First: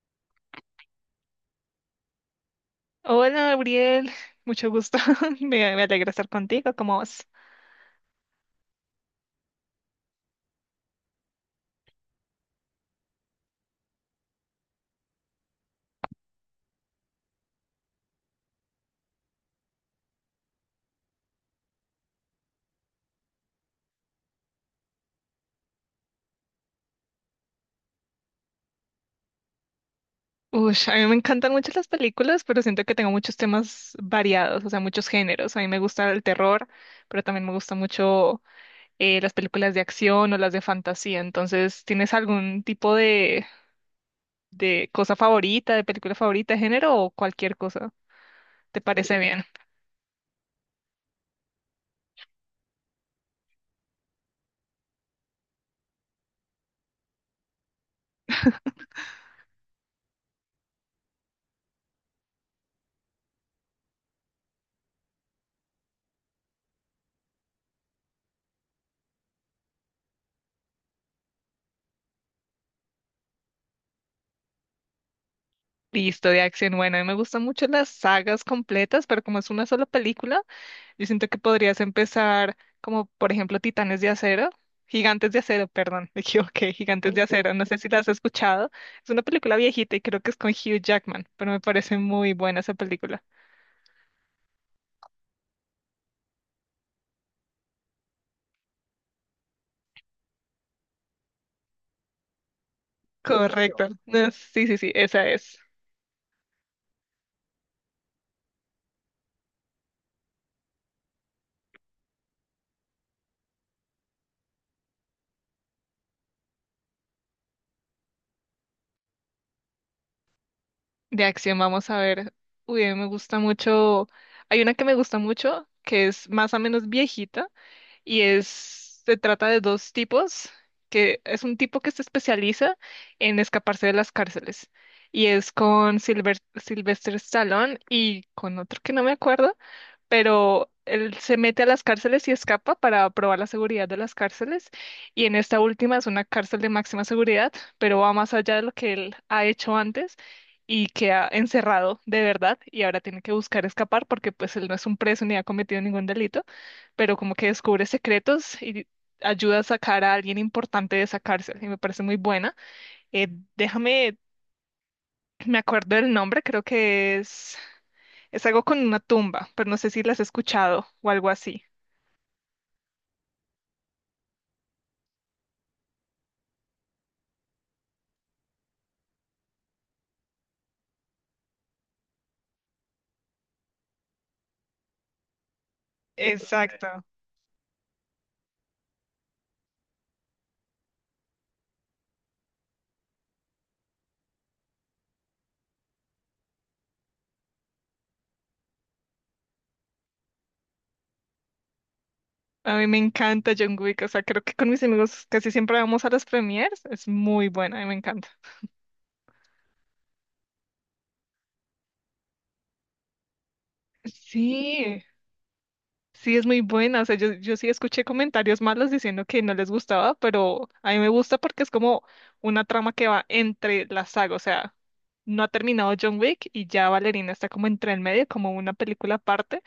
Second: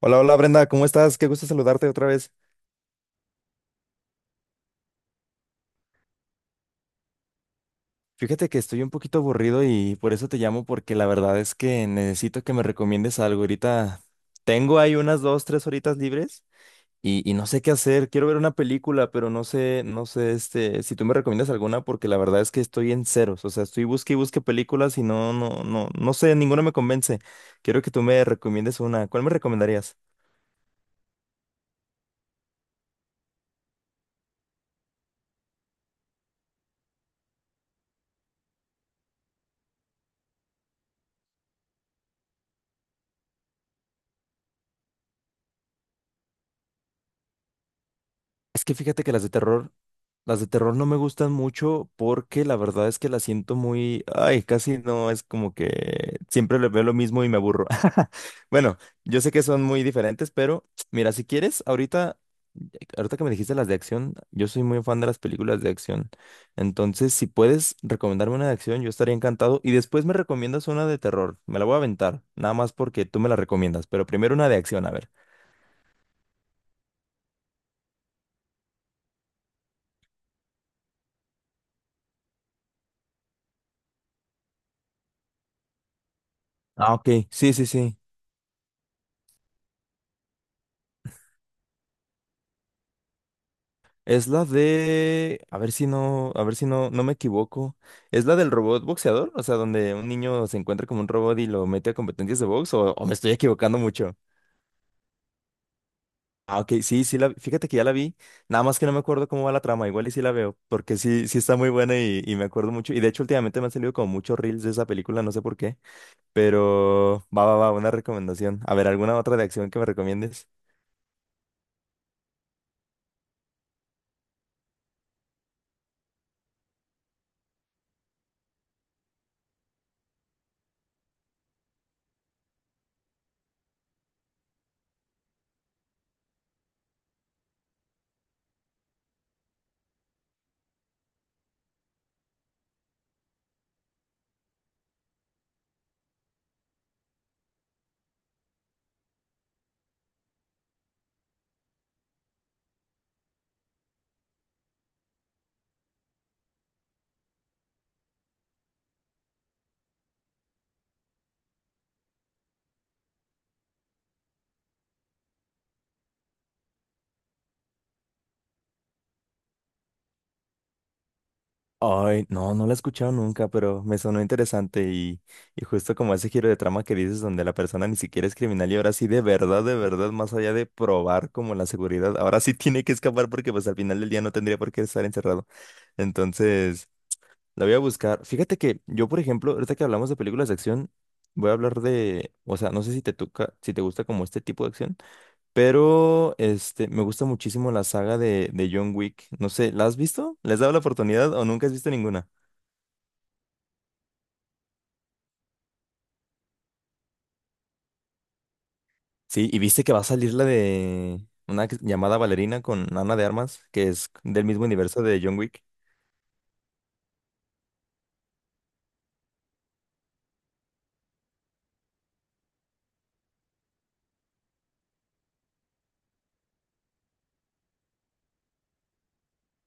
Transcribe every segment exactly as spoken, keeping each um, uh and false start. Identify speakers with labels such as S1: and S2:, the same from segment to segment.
S1: Hola, hola Brenda, ¿cómo estás? Qué gusto saludarte otra vez.
S2: Hola, Gabriel. Mucho gusto. Me, me alegra estar contigo. ¿Cómo vas?
S1: Fíjate que estoy un poquito aburrido y por eso te llamo porque la verdad es que necesito que me recomiendes algo. Ahorita tengo ahí unas dos, tres horitas libres y, y no sé qué hacer. Quiero ver una película, pero no sé, no sé, este, si tú me recomiendas alguna porque la verdad es que estoy en ceros. O sea, estoy busque y busque películas y no, no, no, no sé, ninguna me convence. Quiero que tú me recomiendes una. ¿Cuál me recomendarías?
S2: Ush, a mí me encantan mucho las películas, pero siento que tengo muchos temas variados, o sea, muchos géneros. A mí me gusta el terror, pero también me gusta mucho eh, las películas de acción o las de fantasía. Entonces, ¿tienes algún tipo de, de cosa favorita, de película favorita, de género o cualquier cosa?
S1: Es que
S2: ¿Te
S1: fíjate que
S2: parece
S1: las de
S2: bien?
S1: terror, las de terror no me gustan mucho porque la verdad es que las siento muy, ay, casi no, es como que siempre le veo lo mismo y me aburro. Bueno, yo sé que son muy diferentes, pero mira, si quieres, ahorita, ahorita que me dijiste las de acción, yo soy muy fan de las películas de acción. Entonces, si puedes recomendarme una de acción, yo estaría encantado. Y después me recomiendas una de terror. Me la voy a aventar, nada más porque tú me la recomiendas, pero primero una de acción, a ver.
S2: Listo, de acción. Bueno, a mí me gustan mucho las sagas completas, pero como es una sola película. Yo siento que podrías empezar como, por ejemplo, Titanes de Acero, Gigantes de Acero, perdón, me equivoqué,
S1: Ah, ok,
S2: Gigantes de
S1: sí,
S2: Acero, no
S1: sí,
S2: sé si
S1: sí.
S2: la has escuchado. Es una película viejita y creo que es con Hugh Jackman, pero me parece muy buena esa película.
S1: Es la de, a ver si no, a ver si no, no me equivoco. ¿Es la del robot boxeador? O sea, donde un niño se encuentra como un robot y lo mete a competencias de box, o, o me estoy equivocando
S2: Correcto.
S1: mucho.
S2: No, sí, sí, sí, esa es.
S1: Ah, ok, sí, sí la, fíjate que ya la vi. Nada más que no me acuerdo cómo va la trama, igual y sí la veo, porque sí, sí está muy buena y, y me acuerdo mucho. Y de hecho, últimamente me han salido como muchos reels de esa película, no sé por qué. Pero va, va, va, una recomendación. A ver, ¿alguna otra de acción que me recomiendes?
S2: De acción, vamos a ver. Uy, a mí me gusta mucho. Hay una que me gusta mucho, que es más o menos viejita, y es, se trata de dos tipos, que es un tipo que se especializa en escaparse de las cárceles y es con Silver, Sylvester Stallone y con otro que no me acuerdo, pero él se mete a las cárceles y escapa para probar la seguridad de las cárceles. Y en esta última es una cárcel de máxima seguridad, pero va más allá de lo que él ha hecho antes y queda encerrado de verdad y ahora tiene que buscar escapar porque pues él no es un preso ni ha cometido ningún delito, pero como que descubre secretos y ayuda a sacar a alguien importante de esa cárcel y me parece muy buena. Eh, déjame, me acuerdo del nombre, creo que es... Es algo con una tumba, pero no sé si las has escuchado o algo así.
S1: Ay, no, no la he escuchado nunca, pero me sonó interesante y, y justo como ese giro de trama que dices donde la persona ni siquiera es criminal y ahora sí de verdad, de verdad, más allá de probar como la seguridad, ahora sí tiene que escapar porque pues al final del día no tendría por qué estar encerrado. Entonces,
S2: Exacto.
S1: la voy a buscar. Fíjate que yo, por ejemplo, ahorita que hablamos de películas de acción, voy a hablar de, o sea, no sé si te toca, si te gusta como este tipo de acción, pero este, me gusta muchísimo la saga de, de John Wick. No sé, ¿la has visto? ¿Les has dado la oportunidad o nunca has visto ninguna?
S2: A mí me encanta John Wick, o sea, creo que con mis amigos casi siempre vamos a las premieres, es muy buena, a mí me encanta.
S1: Sí, y viste que va a salir la de una que- llamada Valerina con Ana de Armas, que es del mismo
S2: Sí,
S1: universo de John Wick.
S2: sí, es muy buena. O sea, yo, yo sí escuché comentarios malos diciendo que no les gustaba, pero a mí me gusta porque es como una trama que va entre la saga. O sea, no ha terminado John Wick y ya Valerina está como entre el medio, como una película aparte,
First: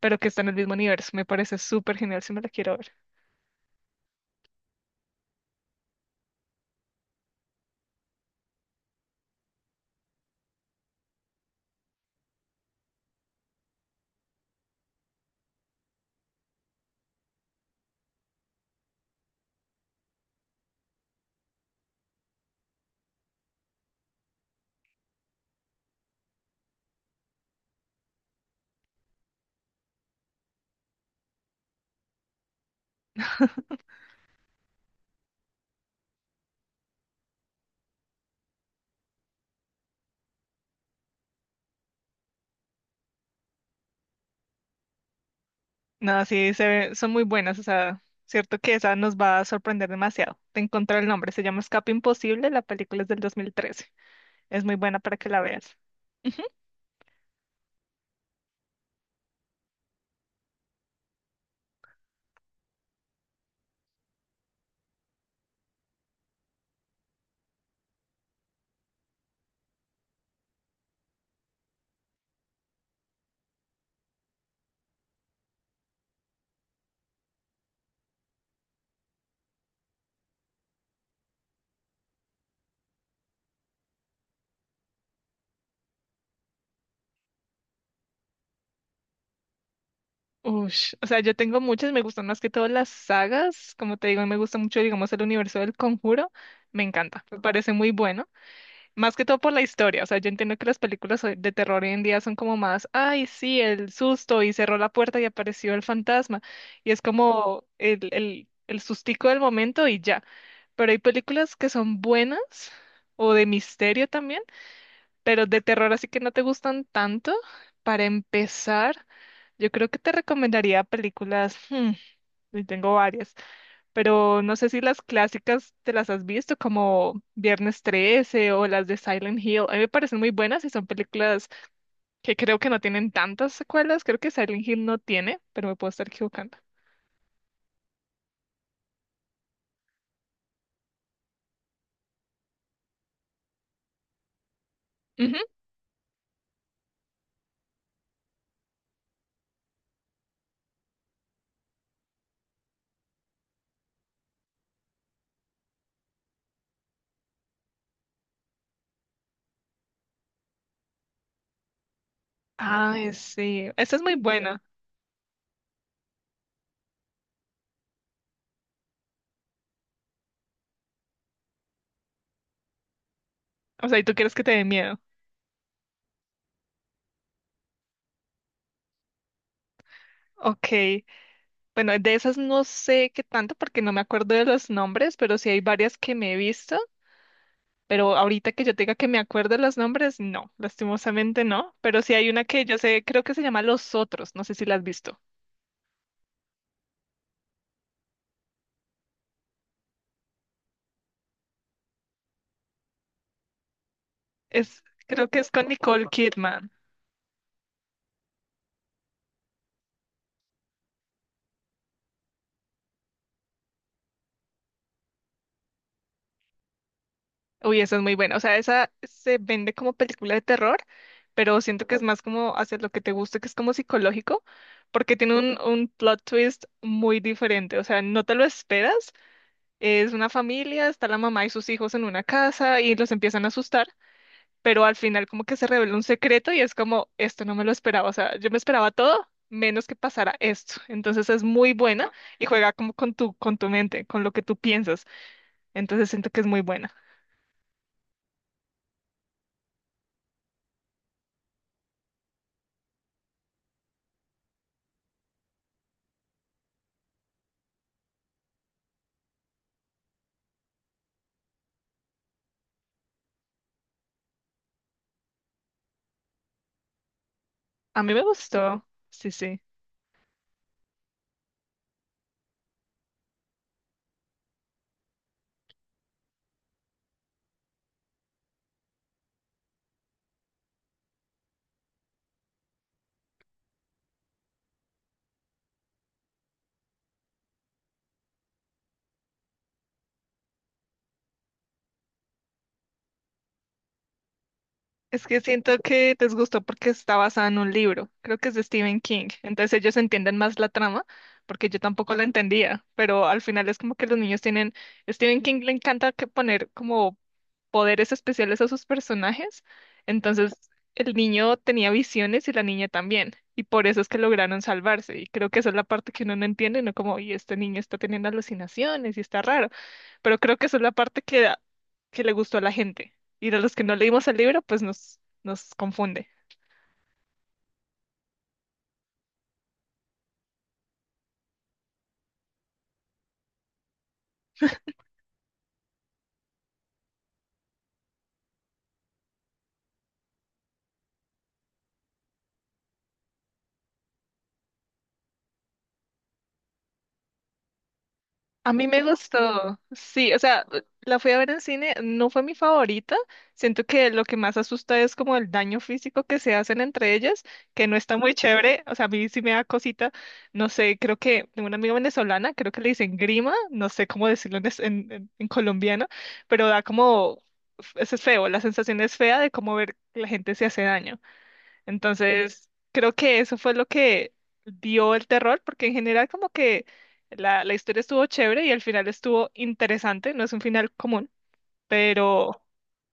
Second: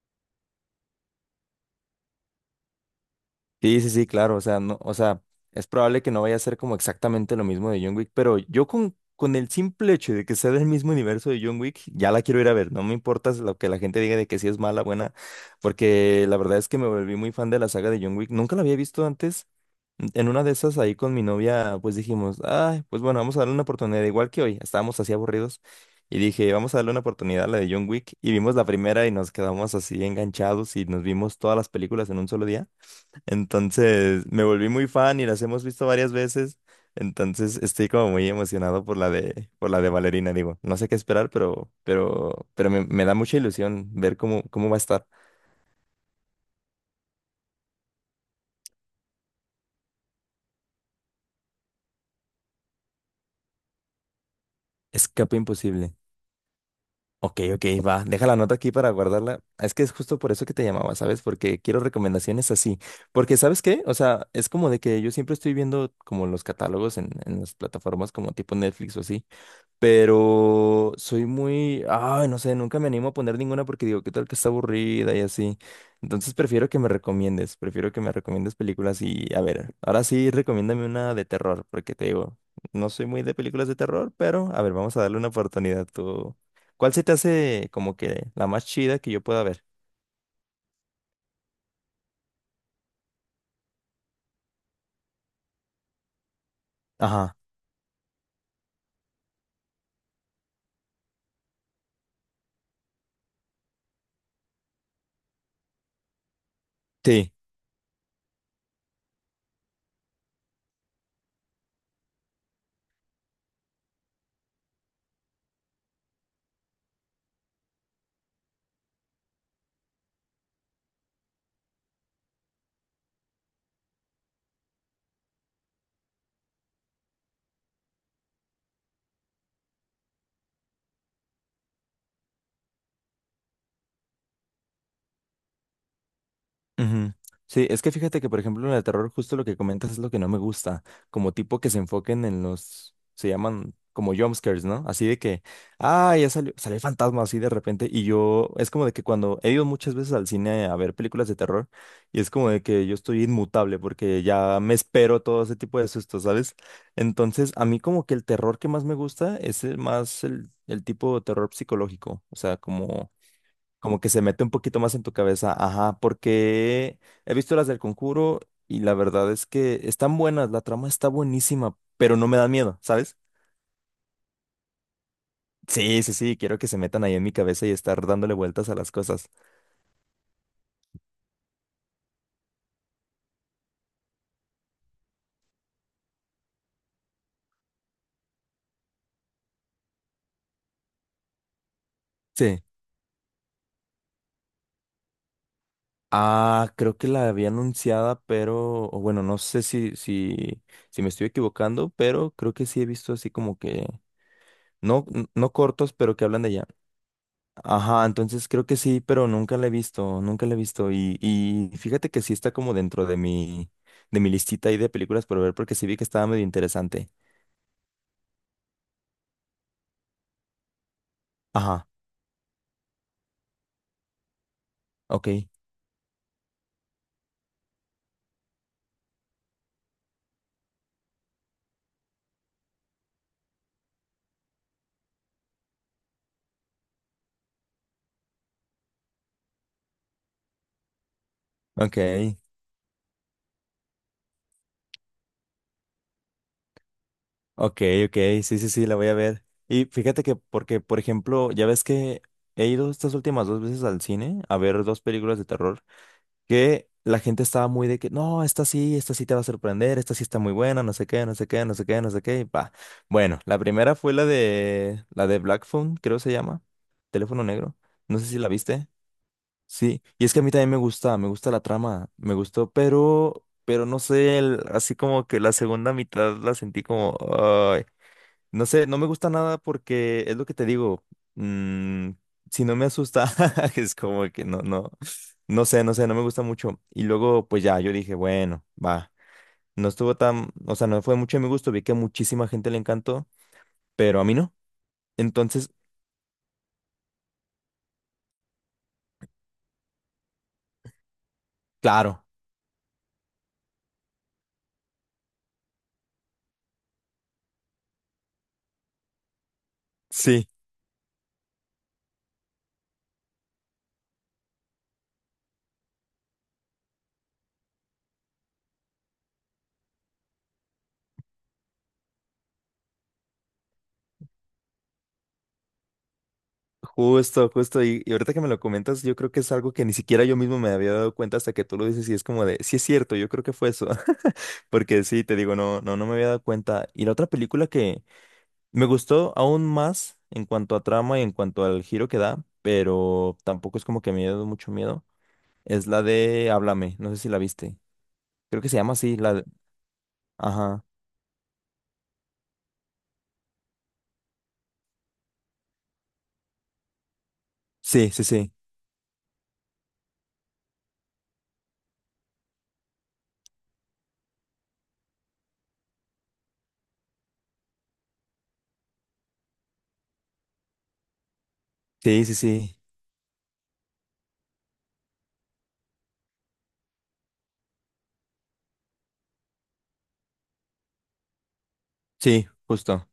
S2: pero que está en el mismo universo. Me parece súper genial si me la quiero ver.
S1: Sí, sí, sí, claro, o sea, no, o sea, es probable que no vaya a ser como exactamente lo mismo de John Wick, pero yo con, con el simple hecho de que sea del mismo universo de John Wick, ya la quiero ir a ver, no me importa lo que la gente diga de que sí es mala, buena, porque la verdad es que me volví muy fan de la saga de John Wick, nunca la había visto antes, en una de esas ahí con mi novia, pues dijimos, ay, pues bueno, vamos a darle una oportunidad, igual que hoy, estábamos así aburridos, y dije, vamos a darle una oportunidad a la de John Wick, y vimos la primera y nos quedamos así enganchados y nos vimos todas las películas en un solo día. Entonces me volví muy fan y las hemos visto varias veces. Entonces estoy como muy emocionado por la de, por la de Valerina, digo. No sé qué esperar, pero, pero, pero me, me da mucha ilusión ver cómo, cómo va a estar.
S2: No, sí, se ve- son muy buenas, o sea, cierto que esa nos va a sorprender demasiado. Te encontré el nombre, se llama Escape Imposible, la película es del dos mil trece. Es muy buena para que
S1: Escape
S2: la veas.
S1: imposible. Ok, ok, va. Deja la nota aquí para guardarla. Es que es justo por eso que te llamaba, ¿sabes? Porque quiero recomendaciones así. Porque, ¿sabes qué? O sea, es como de que yo siempre estoy viendo como los catálogos en, en las plataformas como tipo Netflix o así. Pero soy muy, ay, no sé, nunca me animo a poner ninguna porque digo, ¿qué tal que está aburrida y así? Entonces prefiero que me recomiendes, prefiero que me recomiendes películas y, a ver, ahora sí, recomiéndame una de terror, porque te digo, no soy muy de películas de terror, pero, a ver, vamos a darle una oportunidad. Tú, ¿cuál se te hace como que la más chida que yo pueda ver?
S2: Ush, o sea, yo tengo muchas, me gustan más que todas las sagas, como te digo, me gusta mucho, digamos, el universo del Conjuro, me encanta,
S1: Ajá.
S2: me parece muy bueno. Más que todo por la historia, o sea, yo entiendo que las películas hoy- de terror hoy en día son como más, ay, sí, el susto y cerró la puerta y apareció el fantasma y es
S1: Sí.
S2: como el, el, el sustico del momento y ya. Pero hay películas que son buenas o de misterio también, pero de terror así que no te gustan tanto. Para empezar, yo creo que te recomendaría películas, hmm, y tengo varias, pero no sé si las clásicas te las has visto, como Viernes trece o las de Silent Hill. A mí me parecen muy buenas y son películas que creo que no tienen tantas secuelas. Creo que Silent Hill no tiene, pero me puedo estar equivocando.
S1: Ujú. Sí, es que fíjate que, por ejemplo, en el terror, justo lo que comentas es lo que no me gusta, como tipo que se enfoquen en los, se llaman como jumpscares, ¿no? Así de
S2: Ujú.
S1: que, ah, ya salió, salió el fantasma así de repente, y yo, es como de que cuando he ido muchas veces al cine a ver películas de terror, y es como de que yo estoy inmutable porque ya me espero todo ese tipo de sustos, ¿sabes? Entonces, a mí como que el terror que más me gusta es el más el, el tipo de terror psicológico, o sea,
S2: Ay,
S1: como
S2: sí, esa
S1: como
S2: es
S1: que
S2: muy
S1: se mete un
S2: buena.
S1: poquito más en tu cabeza, ajá, porque he visto las del Conjuro y la verdad es que están buenas, la trama está buenísima, pero no me da miedo, ¿sabes?
S2: O sea, ¿y tú quieres que te dé miedo?
S1: Sí, sí, sí, quiero que se metan ahí en mi cabeza y estar dándole vueltas a las cosas.
S2: Ok, bueno, de esas no sé qué tanto porque no me acuerdo de los nombres, pero sí hay varias que me he visto. Pero ahorita que yo tenga que me acuerde los nombres, no, lastimosamente no. Pero sí hay una
S1: Sí.
S2: que yo sé, creo que se llama Los Otros, no sé si la has visto.
S1: Ah, creo que la había anunciada, pero, o bueno, no sé si, si, si me estoy equivocando, pero creo que sí he visto así como que,
S2: Es,
S1: no, n-
S2: creo que es
S1: no
S2: con
S1: cortos,
S2: Nicole
S1: pero que hablan de ella.
S2: Kidman.
S1: Ajá, entonces creo que sí, pero nunca la he visto, nunca la he visto. Y, y fíjate que sí está como dentro de mi, de mi listita ahí de películas por ver, porque sí vi que estaba medio interesante.
S2: Uy, esa es muy buena. O sea, esa se vende como película de terror, pero siento
S1: Ajá,
S2: que es más como hacer lo que te guste, que es como psicológico, porque
S1: ok,
S2: tiene un, un plot twist muy diferente. O sea, no te lo esperas. Es una familia, está la mamá y sus hijos en una casa y los empiezan a asustar, pero al final como que se revela un secreto y es como, esto no me lo esperaba, o sea, yo me esperaba todo menos que pasara esto. Entonces es muy
S1: ok,
S2: buena y juega como con tu, con tu mente, con lo que tú piensas. Entonces siento que es muy buena.
S1: ok, ok, sí, sí, sí, la voy a ver. Y fíjate que, porque, por ejemplo, ya ves que he ido estas últimas dos veces al cine a ver dos películas de terror. Que la gente estaba muy de que, no, esta sí, esta sí te va a sorprender, esta sí está muy buena, no sé qué, no sé qué, no sé qué, no sé qué, y pa. Bueno, la primera fue la de, la de Black Phone, creo se llama, teléfono negro,
S2: A mí
S1: no
S2: me
S1: sé si la
S2: gustó,
S1: viste,
S2: sí, sí.
S1: sí, y es que a mí también me gusta, me gusta la trama, me gustó, pero, pero no sé, el- así como que la segunda mitad la sentí como, no sé, no me gusta nada porque es lo que te digo. mm, si no me asusta, es como que no, no, no sé, no sé, no me gusta mucho. Y luego, pues ya, yo dije, bueno, va. No estuvo tan, o sea, no fue mucho de mi gusto. Vi que a muchísima gente le encantó, pero a mí no.
S2: Es que
S1: Entonces,
S2: siento que les gustó porque está basada en un libro, creo que es de Stephen King. Entonces ellos entienden más la trama, porque yo tampoco la
S1: claro,
S2: entendía, pero al final es como que los niños tienen, Stephen King le encanta que poner como poderes especiales a sus personajes.
S1: sí,
S2: Entonces, el niño tenía visiones y la niña también. Y por eso es que lograron salvarse. Y creo que esa es la parte que uno no entiende, no como, y este niño está teniendo alucinaciones y está raro. Pero creo que esa es la parte que, que le gustó a la gente. Y a los que no leímos el libro, pues nos, nos confunde.
S1: justo, justo. Y, y ahorita que me lo comentas, yo creo que es algo que ni siquiera yo mismo me había dado cuenta hasta que tú lo dices y es como de, sí es cierto, yo creo que fue eso. Porque sí, te digo, no, no, no me había dado cuenta. Y la otra película que me gustó aún más en cuanto a trama y en cuanto al giro que da, pero tampoco es como que me dio mucho miedo. Es la de Háblame, no sé si la viste. Creo que
S2: A
S1: se
S2: mí
S1: llama
S2: me
S1: así, la de...
S2: gustó, sí, o sea,
S1: Ajá.
S2: la fui a ver en cine, no fue mi favorita, siento que lo que más asusta es como el daño físico que se hacen entre ellas, que no
S1: Sí,
S2: está
S1: sí,
S2: muy
S1: sí.
S2: chévere, o sea, a mí sí me da cosita, no sé, creo que tengo una amiga venezolana, creo que le dicen grima, no sé cómo decirlo en, es- en- en- en colombiano, pero da como, eso es feo, la sensación es fea de cómo ver que la gente se hace daño.
S1: Sí, sí,
S2: Entonces,
S1: sí.
S2: creo que eso fue lo que dio el terror, porque en general como que la, la historia estuvo chévere y al final estuvo interesante, no es un final común,
S1: Sí,
S2: pero,
S1: justo.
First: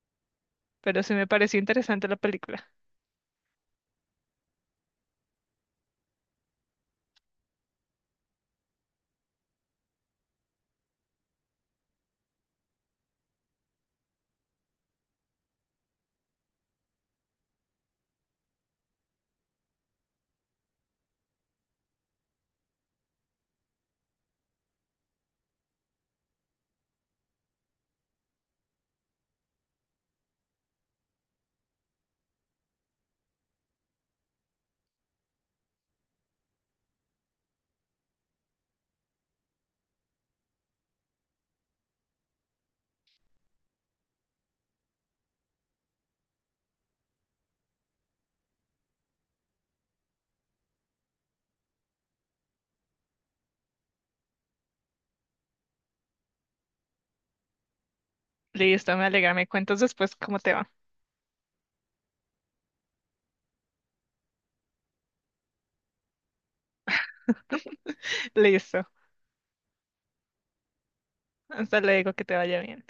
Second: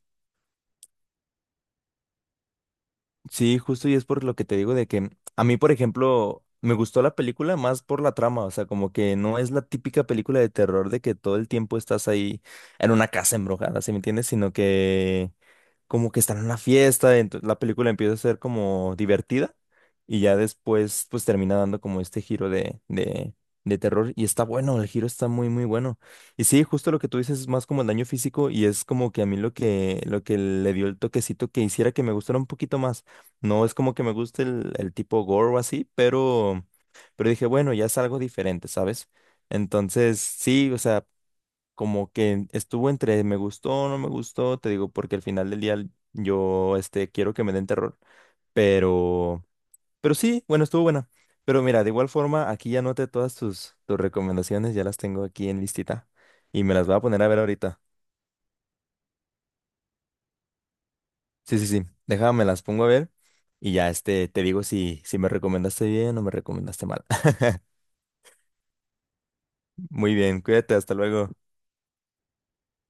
S2: pero sí me pareció interesante la película.
S1: Sí, justo y es por lo que te digo de que a mí, por ejemplo, me gustó la película más por la trama, o sea, como que no es la típica película de terror de que todo el tiempo estás ahí en una casa embrujada, ¿sí me entiendes? Sino que como que están en una fiesta, entonces la película empieza a ser como divertida y ya después pues termina dando como este giro de, de, de terror y está bueno, el giro está muy muy bueno. Y sí, justo lo que tú dices es más como el daño físico y es como que a mí lo que, lo que le dio el toquecito que hiciera que me gustara un poquito más. No es como que me guste el, el tipo gore o así, pero, pero dije, bueno, ya es algo diferente, ¿sabes? Entonces, sí, o sea, como que estuvo entre me gustó, no me gustó, te digo, porque al final del día yo, este, quiero que me den terror, pero, pero sí, bueno, estuvo buena. Pero mira, de igual forma, aquí ya anoté todas tus, tus recomendaciones, ya las tengo aquí en listita y me las voy a poner a ver ahorita.
S2: Listo, me alegra, me cuentas después cómo te va.
S1: Sí, sí, sí, déjame, las pongo a ver y ya, este, te digo si, si me recomendaste bien o me recomendaste mal.
S2: Listo,
S1: Muy bien, cuídate, hasta luego.
S2: hasta luego, que te vaya bien.